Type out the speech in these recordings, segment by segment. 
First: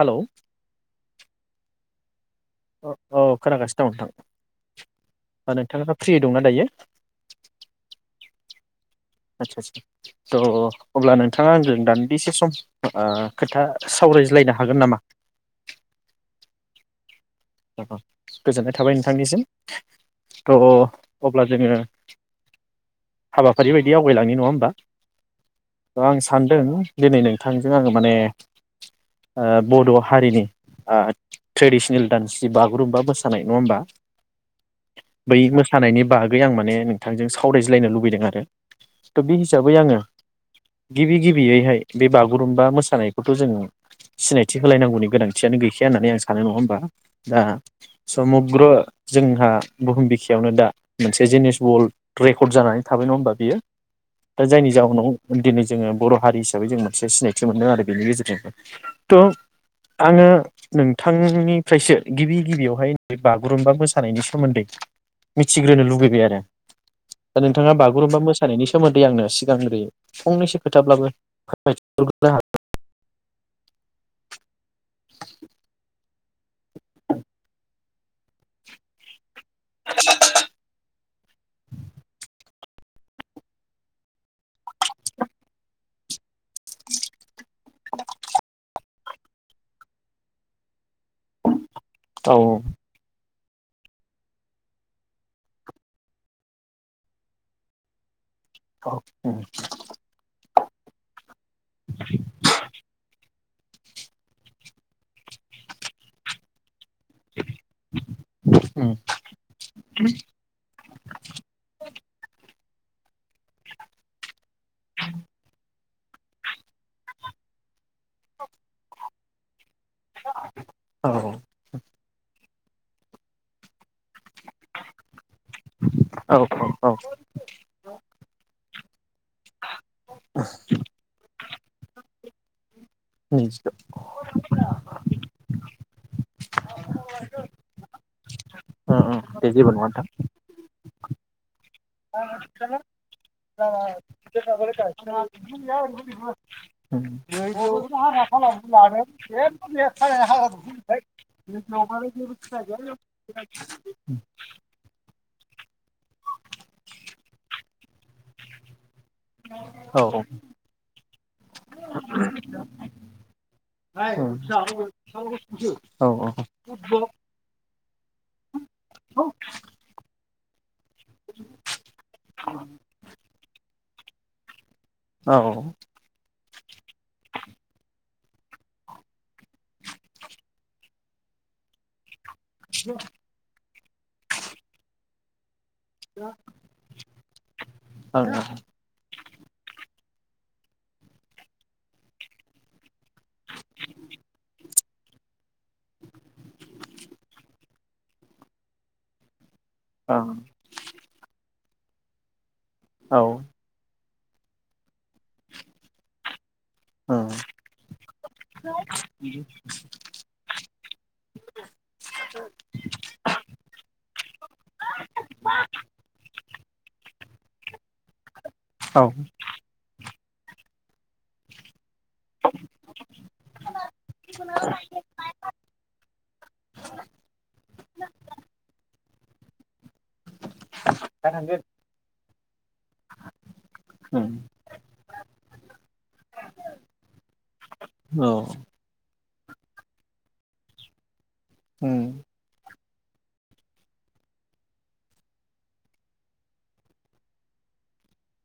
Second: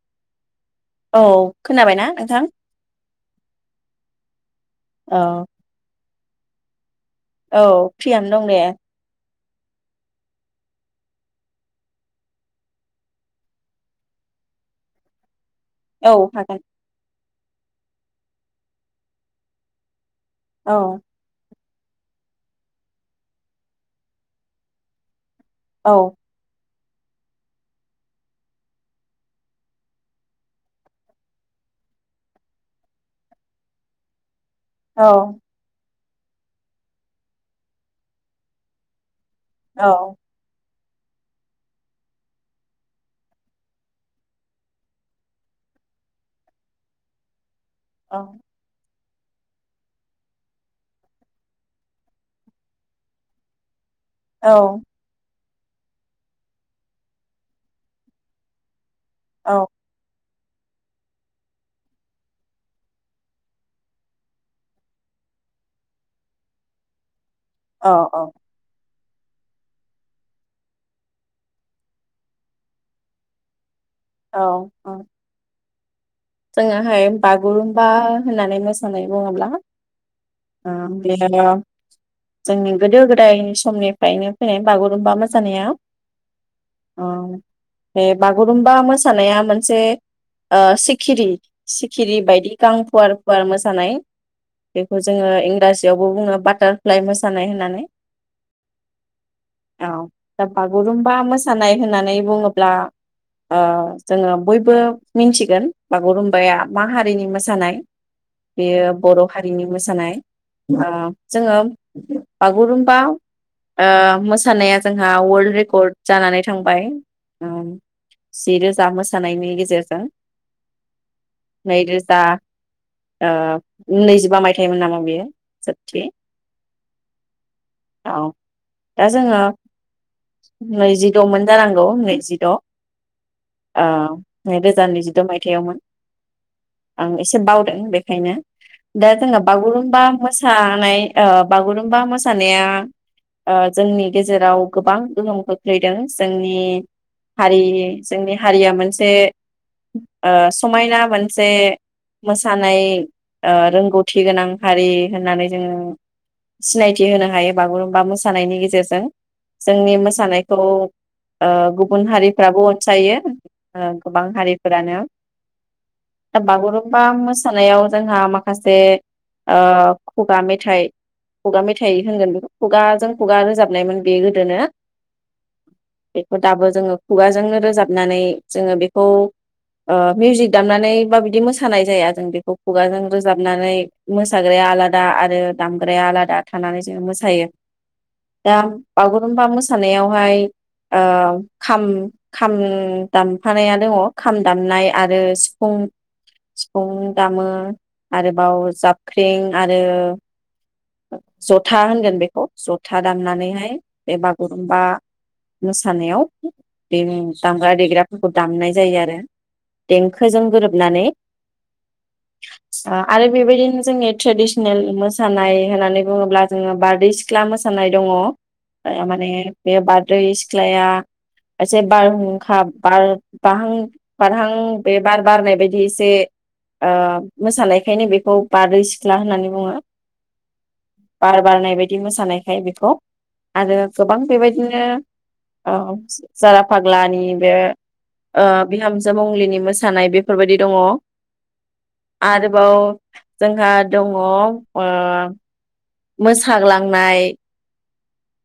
Hello औ खोनाबायना नोंथां ओ औ खोनागासिनो दं नोंथां औ ओ नोंथाङा फ्रि दंना दायो औ फ्रियानो दं दे [unintelligible] थ' अब्ला नोंथाङा आंजों दान्दिसे सम ओ खोथा सावरायज्लायनो हागोन नामा? औ हागोन ओ गोजोननाय थाबाय नोंथांनिसिम। औ थ' अब्ला जोङो हाबाफारि बायदि आवगायलांनि नङा होमबा? औ ओ आं सानदों दिनै नोंथांजों आङो माने ओ बड' हारिनि ओ ट्रेडिसनेल दानस्रि बागुरुम्बा मोसानाय नङा होमबा? औ बै मोसानायनि बागै आं माने नोंथांजों सावरायज्लायनो लुबैदों आरो। त' बे हिसाबै औ आङो गिबि गिबियैहाय बे बागुरुम्बा मोसानायखौथ' जों सिनायथि होलायनांगौनि गोनांथियानो गैखाया होननानै आं सानो नङा होमबा? दा समुग्र जोंहा बुहुम बिखायावनो दा मोनसे जिनिस वल्ड रेकर्ड जानानै थाबाय नङा होमबा बियो दा औ जायनि जाउनाव दिनै जोङो बर' हारि हिसाबै जों मोनसे सिनायथि मोनदों आरो बेनि गेजेरजों। ट' औ आङो नोंथां नि फ्रायसो गिबि गिबियावहाय बि बागुरुम्बा मोसानायनि सोमोन्दै मिथिग्रोनो लुुबैबाय आरो दा नोंथाङा औ बागुरुमबा औ मोसानायनि सोमोन देै आंनो सिगांग्रो फंनैसो खोथाब्लाबो [unintelligible] हागोन [inaudible] औ औ। जोङाहाय बागुरुम बा होननानै मोसानाय बुङोब्ला आ बे जोंनि गोदो गोदायनि समनिफ्रायनो फैनाय बागुरुमबा मोसानाया। अ बे बागुरुमबा मोसानाया मोनसे ओ सिक खिरि सिखिरि हागोन। बायदि औ गां फुवार फुवार मोसानाय बेखौ जोङो इंराजिआवबो बुङो बाटारफ्लाइ मोसानाय होननानै औ उम औ दा बागुरुम्बा मोसानाय होननानै बुङोब्ला ओ जोङो बयबो मिन्थिगोन बागुरुम्बाया मा हारिनि मोसानाय बेयो उम बर' हारिनि मोसानाय। ओ जोङो बागुरुम बा ओ मोस सानाया जोंहा अवलद रेकर्ड जानानै थांबाय। ओ जि रोजा मोसानायनि गेजेरजों औ । दा ओ नैजिबा मायथाइमोन नामा बेयो? जोबथि औ औ औ । औ दा जोङो नैजि दमोन जानांगौ नैजिद ओ नैजिद' नै रोजा नैजि मायथायावमोन आं एसे बावदों बेखायनो उम दा उम जोंहा दे जेबो नङा बागुरुम्बा नोंथां मोसानाय ए ओब बागुरुमबा मोसानाया ओ जोंनि गेजेराव गोबां गोहोम खोख्लैदों जोंनि उम हारि जोंनि हारिया मोनसे ओ समायना मोनसे मोसानाय ओ रोंगौथि गोनां हारि होननानै जोङो सिनायथि होनो हायो बागुरुमबा मोसानायनि गेजेरजों जोंनि औ मोसानायखौ ओ गुबुन हारिफ्राबो अनसायो औ गोबां उम औ हारिफोरानो औ ओं ओं बागुरुम्बा मोसानायाव जोंहा माखासे खुगा मे थाइ खुगा मेथाइ होनगोन बे खुगाजों खुगा रोजाबनाय मोन बे गोदोनो औ बेखौ दाबो जोङो खुगाजोंनो रोजाबनानै जोंङो बेखौ ओ मिउजिक दामनानै मा बायदि मोसानाय जाया जों बेखौ खुगाजों रोजाबनानै मोसाग्राया आलादा आरो दामग्राया आलादा थानानै जोङो मोसायो दा औ बगु बागुरुमबा मोसानायावहाय ओ खाम खाम दामफानाया दङ खाम दामनाय आरो सिफुं, सिफुं दामो । आरोबाव जाबख्रिं आरो उम जथ था होनगोन बेखौ । जथा औ दामनानैहाय बे बागुरुमबा मोसानायाव बे दामग्रा देग्राफोरखौ दामनाय जायो आरो । देंखोजों गोरोबनानै ओ आरो बेबायदिनो जोंनि ट्रेडिसनेल मोसानाय होननानै बुङोब्ला जोङो बारदै सिख्ला मोसानाय दङ । माने बेबादि बारदै सिख्लाया, एसे बारहुंखा बार बाहां बारहां बे बार बारनाय बायदि, एसे ओ मोसानायखायनो बेखौ बारैसि सिख्ला होननानै बुङो। बार बारनाय बायदि मोसानायखौ। औ [unintelligible] हेल' आरो गोबां उम बेबायदिनो ओ जारा फाग्लानि बे औ ओ। बिहामजो मंलिनि मोसानाय बेफोरबायदि दङ। उम आरोबाव जोंहा दङ ओ। मोसाग्लांनाय।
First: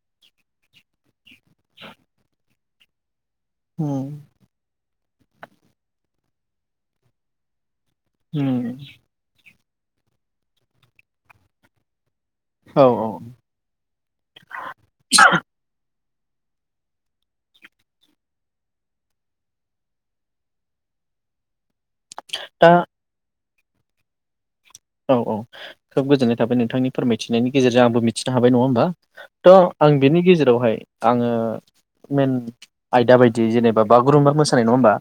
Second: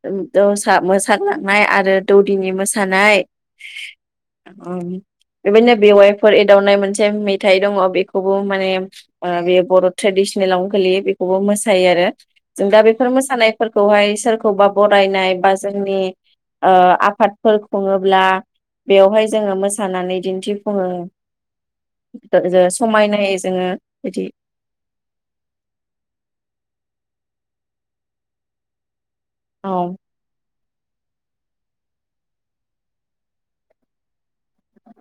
म [unintelligible] मोसागलांनाय आरो दौदिनि मोसानाय। उम थानायाय। ओ ओं। बिबायदिनो बेवाइफोर एदावनाय मोनसे मेथाइ दङ। बे खोबो उम माने ओ बे। बर' ट्रेडिसनेलावनो गोलैयो बेखौबो मोसायो आरो। जों दा औ औ बेफोर मोसानायफोरखौहाय सोर खौबा बरायनाय बा जोंनि। ओ आफादफोर खुङोब्ला बेयावहाय जोङो मोसानानै दिन्थिफुङो। दा [unintelligible] समायनाय एस जोङो बिदि। औ-औ खोब गोजोननाय थाबाय नोंथांनि फोरमायथिनायनि गेजेरजों आंबो मिथिनो हाबाय। नङा होमबा? थ' औ आं बिनि गेजेरावहाय आङो। मेन आयदा बायदि जेनेबा बागुरुम्बा मोसानाय। नङा होमबा?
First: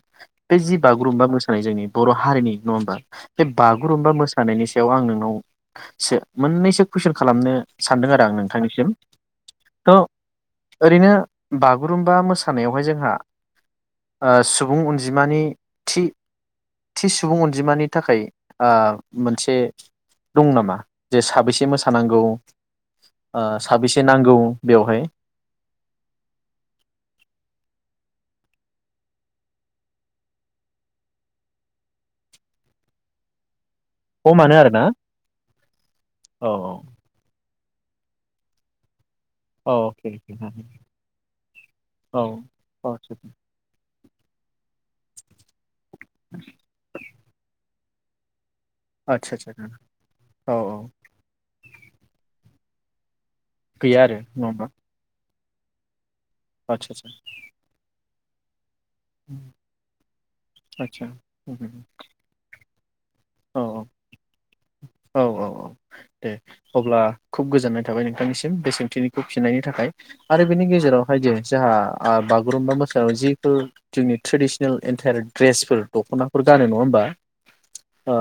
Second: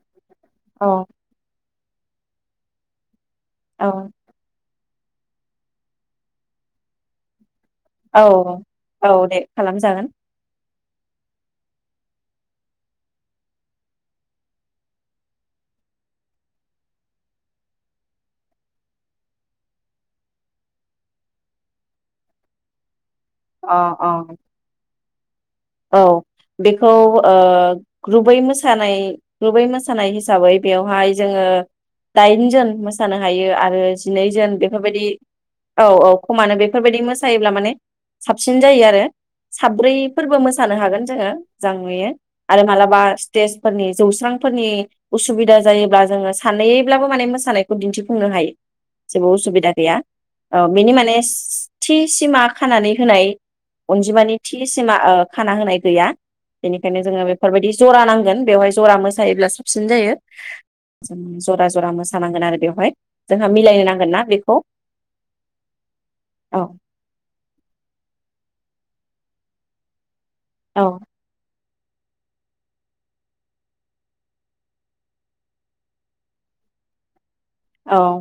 बे जि औ बागुरुम्बा मोसानाय जोंनि। बर' हारिनि नङाओमबा? बे औ बागुरुमबा मोसा बेनि सायाव आं नोंनावसो मोननैसो कुइसन खालामनो। सानदों आरो आं नोंथांनिसिम औ-औ दे खालामजागोन। थ' ओरैनो बागुरुम्बा मोसानायावहाय जोंहा ओ सुबुं अनजिमानि थि-थि सुबुं अनजिमानि थाखाय ओ मोनसे दं नामा जे साबैसे मोसानांगौ। ओ अ साबेसे अ नांगौ बेवहाय। औ बेखौ ओ ग्रुबै मोसानाय ग्रुबै मोसानाय हिसाबै बेवहाय जोङो दाइनजोन मोसानो हायो आरो अ जिनैजोन मानो आरोना बेफोरबायदि औ औ खमानो बेफोरबायदि मोसायोब्ला माने साबसिन जायो आरो। औ साब्रै अके फोरबो मोस औ सानो हागोन जोङो जां नुयो औ आरो मालाबा आदसा स्टेज फोरनि जौस्रांफोरनि उसुबिदा जायोबा जोङो सानैब्लाबो माने मोसानायख दिन्थिफुंनो हायो। जेबो आदसा उसुबिदा गैया औ ओ औ बिनि मानेस थि सिमा खानानै होनाय गैया आरो अनजिमानि नङा थि होमबा सिमा ओ खाना होनाय गैया। आदसा बेनिखायनो आदसा जोङो बेफोरबायदि जरा नां गोन बेवहाय जरा मोसायोब्ला साबसिन जायो आदसा औ जरा जरा मोसानांगोन आरो बेवहाय। जोंहा औ मिलायनो नांगोन ना बेखौ औ औ औ औ दे औ अब्ला खुब गोजोननाय थाबाय नोंथांनिसिम बेसेन खिनिखौ खिनायनि थाखाय। आरो बेनि औ गेजेराव हाय देस जोंहा आं बागुरुम्बा मोसानायाव जिफोर जोंनि ट्रेडिसनेल एन्टायार दड्रेसफोर दख'नाफोर गानो नङा होमबा औ ओ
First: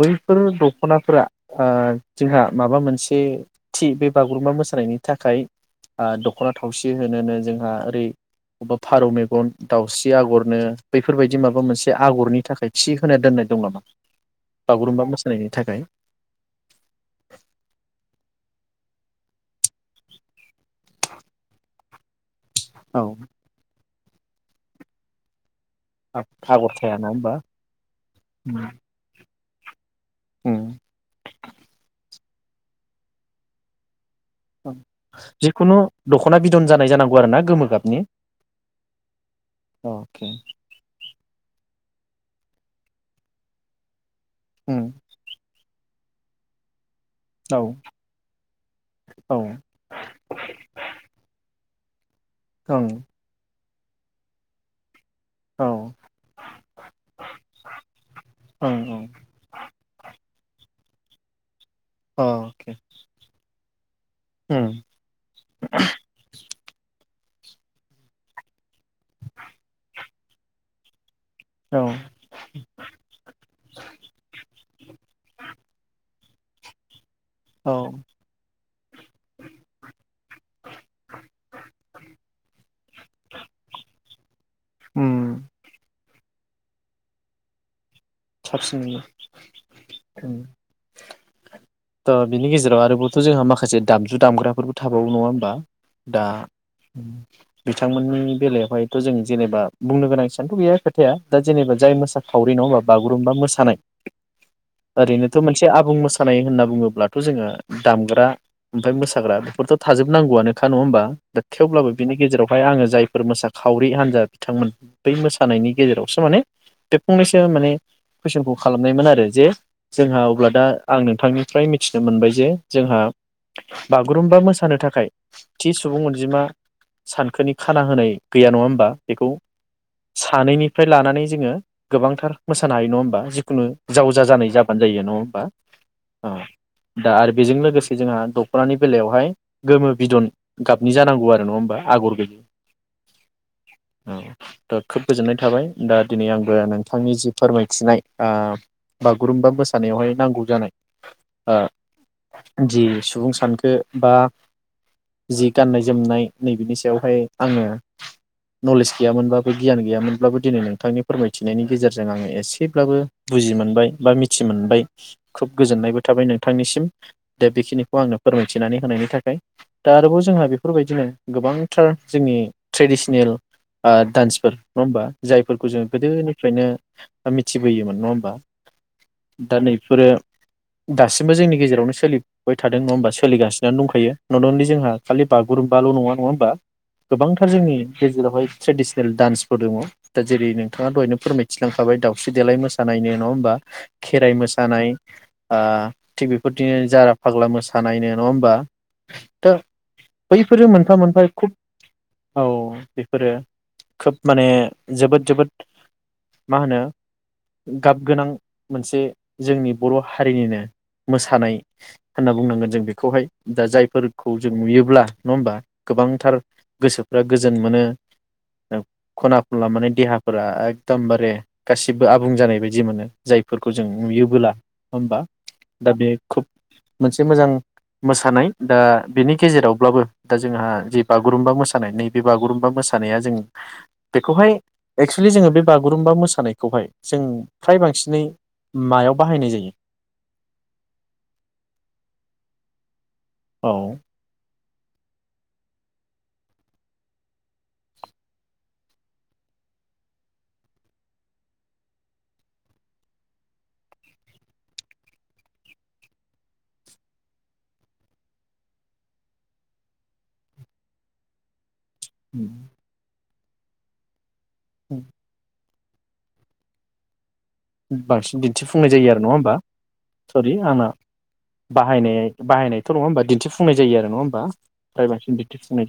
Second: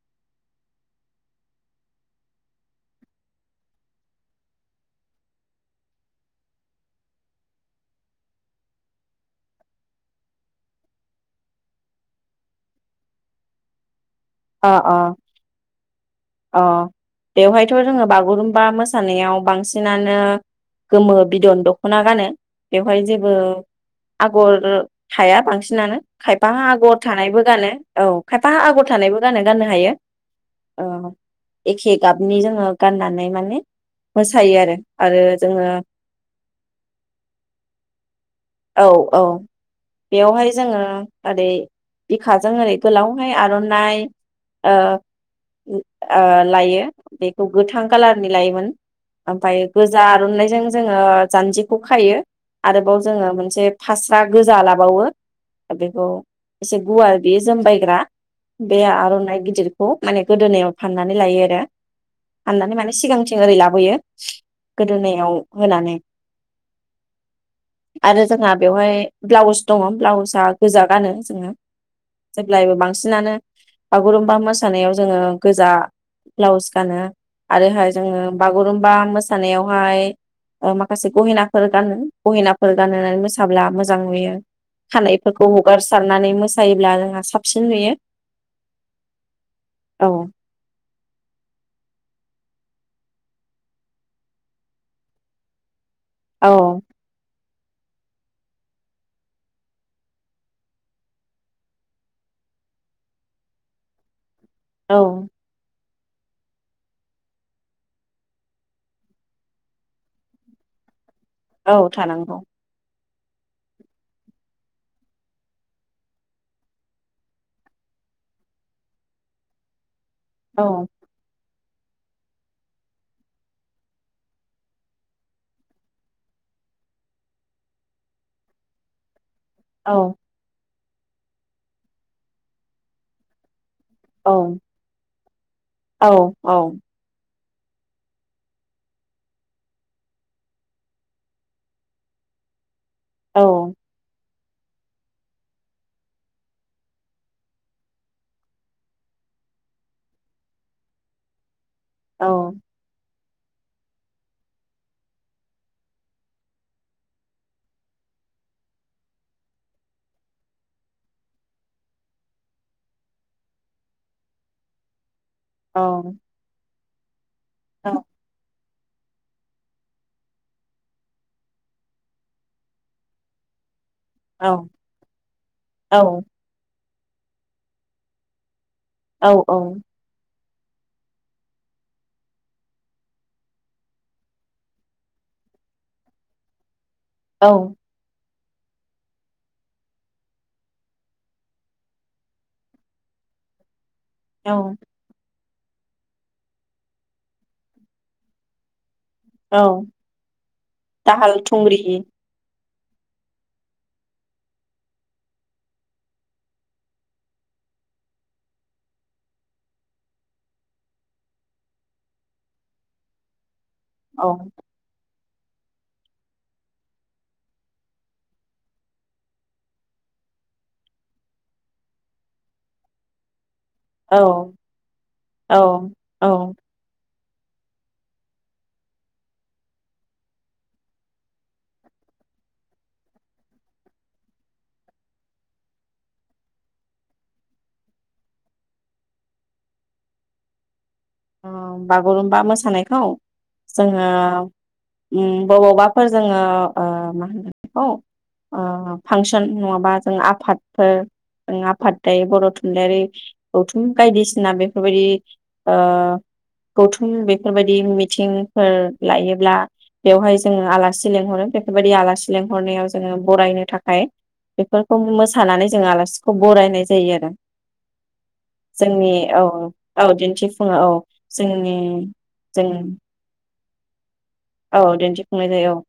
बैफोर दख'नाफोरा जोंहा माबा मोनसे थि बे बागुरुम्बा मोसानायनि थाखाय ओ दख'ना थावसि होनोनो जोंहा ओरै बबेबा फारौ मेगन दाउस्रि आगरनो बैफोरबायदि माबा मोनसे आगरनि थाखाय थि होना दोननाय दं नामा? अ अ बागुरुम्बा मोसानायनि थाखाय अ बेवहायथ' जोङो बागुरुम बा मोसानायाव बांसिनानो गोमो बिदन दख'ना गानो। बेवहाय जेबो आगर थाया बांसिन नानो खायफा थाया आगर नङा होमबा थानायबो गानो औ खायफा आगर थानायबो गानो गाननो हायो। उम अ एखे गाब बिनि जोङो गाननानै माने मोसायो आरो आरो जोङो जिखुनु दख'ना बिदन जानाय जानांगौ आरो ना गोमो गाबनि औ औ अके बेयावहाय जोङो ओरै बिखाजों ओरै गोलावहाय आर'नाइ ओ उम ओ लायो बेखौ औ गोथां कालारनि लायोमोन ओमफ्राय गोजा आरनाइजों जोङो जानजि खौ खायो ओं आरोबाव जोङो मोनसे फास्रा गोजा लाबावो औ बेखौ एसे गुवार बेयो जोमबायग्रा बे ओं गिदिरखौ माने गोदोनायाव फाननानै लायो आरो औ अके फाननानै माने सिगांथिं ओरै ला लाबोयो उम गोदोनायाव होनानै आरो जोंहा बेवहाय ब्लाउस दङ ब्लाउसआ गोजा गानो जोङो औ जेब्लायबो बांसिनानो बागुरुमबा मोसानायाव जोङो गोजा ब्लाउस गानो औ आरोहाय जोङो बागुरुमबा मोसानायावहाय माखासे गहेनाफोर गानो गहेनाफोर गानोनानै मोसाब्ला मोजां नुयो उम खानायफोरखौ हगारसि सारनानै मोसायोब्ला जोंहा साबसिन नुयो साबसिन औ बिनि गेजेराव आरोबावथ' जोंहा माखासे दामजु दामग्राफोरबो थाबावो नङा होमबा? दा औ बिथांमोननि बेलायावहायथ' जों जेनेबा बुंनो गोनां सेबांथ' गैया खोथाया दा जेनेबा जाय मोसा खावरि नङाहोमबा बागुरुम्बा मोसानाय औ ओरैनोथ' मोनसे आबुं मो मोसानाय होनना बुङोब्लाथ' जोङो दामग्रा ओमफ्राय मोसाग्रा बेफोरथ' थाजोबनांगौआनोखा नङा होनबा? दा औ थेवब्लाबो बिनि थानांगौ गेजेरावहाय आङो जाय फोर मोसाखावरि हान्जा बिथांमोन बै मोसानायनि गेजेरावसो माने बे फंनैसो माने कुइसनखौ खालामनायमोन आरो जे जोंहा अब्ला दा औ आं नोंथांनि ओमफ्राय मिथिनो मोनबाय जे जोंहा बागुरुम्बा मोसानो थाखाय थि सुबुं अनजिमा सानखोनि खाना होनाय गैया नङा होमबा बेखौ औ सानैनि फ्राय लानानै जोङो गोबांथार मोसानो हायो नङा होमबा जिखुनु जावजा औ जानाय जाबानो जायो नङा होमबा औ औ दा आरो बेजों लोगोसे जोंहा दख'नानि बेलायावहाय गोमो बिदन गाबनि जानांगौ आरो नङा होमबा आगर गैयै औ खोब गोजोननाय थाबाय दा दिनै आंबो नोंथांनि जि फोरमायथिनाय ओ बा बागुरुम्बा मोसानायावहाय नांगौ जानाय जि सुबुं सानखो बा जि गाननाय जोमनाय नै बिनि सायावहाय आङो नलेज गैयामोनब्लााबो गियान गैयामोनब्लाबो दिनै नोंथांनि फोरमायथिनायनि गेजेरजों जों आङो एसेब्लाबो बुजि मोनबाय बा मिथि मोनबाय। खोब औ गोजोननायबो थाबाय नोंथांनिसिम। दे बेखिनिखौ आंनो फोरमाय मिथिनानै होनायनि थाखाय दा आरोबाव जोंहा बेफोरबायदिनो गोबांथार जोङो ट्रेडिसनेल आ डान्सफोर औ नङा होमबा? जायफोरखौ जों गोदोनिफ्रायनो मिथिबोयोमोन नङा होमबा? औ दा नैफोरो दासिमबो जोंनि गेजेरावनो सोलिबाय थादों नङा होमबा सोलिगासिनानो दंखायो। नुदोंदि जोंहा खालि बागुरुम्बाल' नङा नङा होमबा? गोबांथार जोंनि गेजेरावहाय ट्रेडिसनेल डान्सफोर दङ दा जेरै नोंथाङा दहायनो फोरमाय थिलांखाबाय दावउस्रि देलाय मोसानाय नो नङा होमबा? खेराइ औ मोसानाय आ थिग बेफोरदिनो जारा फाग्ला मोसानायनो नङा होमबा? दा औ बैफोरो मोनफा मोनफा दाहाल खुब थुंग्रि औ। बेफोरो खोब माने जोबोद जोबोद मा होनो गाब गोनां मोनसे जोंनि बर' हारिनिनो मोसानाय होनना बुंनांगोन जों बेखौहाय। दा जायफोरखौ औ जों नुयोब्ला नङा होमबा गोबांथार गोसोफ्रा गोजोन मोनो, खना खनला माने देहाफोरा एक दमबारे गासिबो आबुं जानाय बायदि मोनो। जाय फोरखौ जों औ नुयोबोला नङा होमबा? औ दा बे औ खुब मोनसे से मोजां मोसानाय दा बेनि गेजेरावब्लाबो दा जोंहा जि बागुरुम्बा मोसानाय नैबे बागुरुम्बा मोसानाया जों बेखौहाय एक्सुलि जोङो बे बागुरुम्बा मोसानायखौ हाय जों फ्राय बांसिनै मायाव बाहायनाय जायो? अ बागुरुमबा मोसानायखौ? औ जोङो ओं बबावबाफोर जोङो ओ मा होनो बेखौ फांसन नङाबा जों आफादफोर जों आफाद थायो बर' थुनलाइयारि गौथुम बायदिसिना बेफोरबायदि ओ गौथुम बेफोरबायदि मिथिंफोर लायोब्ला बेवहाय जोङो आलासि लिंहरो बे बेफोरबायदि आलासि लेंहरनायाव जोङो बरायनो थाखाय बेफोरखौ मोसानानै जों आलासिखौ बरायनाय जायो आरो। बांसिन दिन्थिफुंनाय जायो जोंनि आरो नङा औ होमबा? औ सरि दिन्थिफुङो आंना औ जोंनि बाहायनाय जों बाहायनायथ' नङा होमबा दिन थि फुंनाय जायो आरो नङा औ फ्राय बांसिन दिन्थिफुंनाय जायो औ।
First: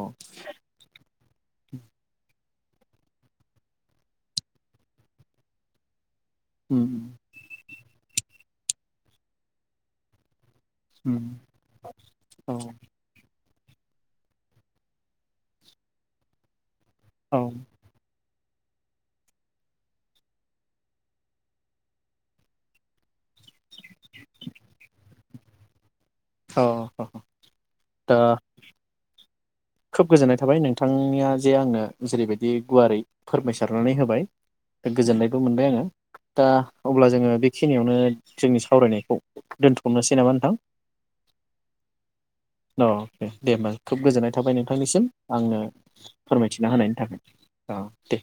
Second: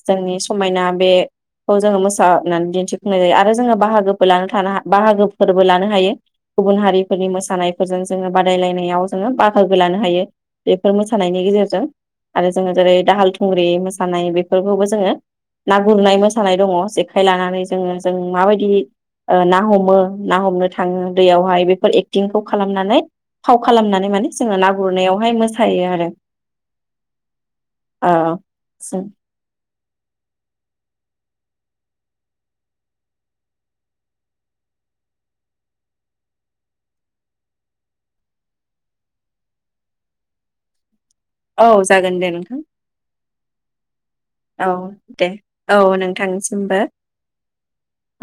औ जोंनि समायना बेखौ जोङो मोसा नानै दिन्थिफुंनाय जायो आरो जोङो बाहागोबो लानो थानो हा बाहागोफोरबो लानो हायो। उम गुबुन हारिफोरनि मोसानाय फोरजों जोङो बादायलायनायाव जोङो बाहागो लानो हायो। बेफोर उम मोसानायनि गेजेरजों आरो औ जोङो जेरै थुंग्रि मोसानाय बेफोरखौबो जोङो ना गुरनाय मोसानाय दङ। जेखाइ औ लानानै जोङो जों माबायदि ओ ना हमो ना हमनो थाङो दैयावहाय बेफोर एक्टिंखौ खालामनानै फाव खालामनानै माने जोङो ना गुरनायाव बेहाय मोसायो आरो अ अ औ खोब गोजोननाय थाबाय नोंथांनिया जे आंनो जेरैबायदि गुवारै फोरमायसारनानै होबाय गोजोननायबो मोनबाय आङो दा अब्ला जोङो बेखिनियावनो जोंनि सावरायनायखौ दोनथ'नोसै नामा नोंथां? औ जागोन दे नोंथां औ दे होमबा खुब गोजोननाय थाबाय औ नोंथांनिसिम दे आंनो औ फोरमायथिना नोंथांनिसिमबो होनायनि थाखाय औ दे।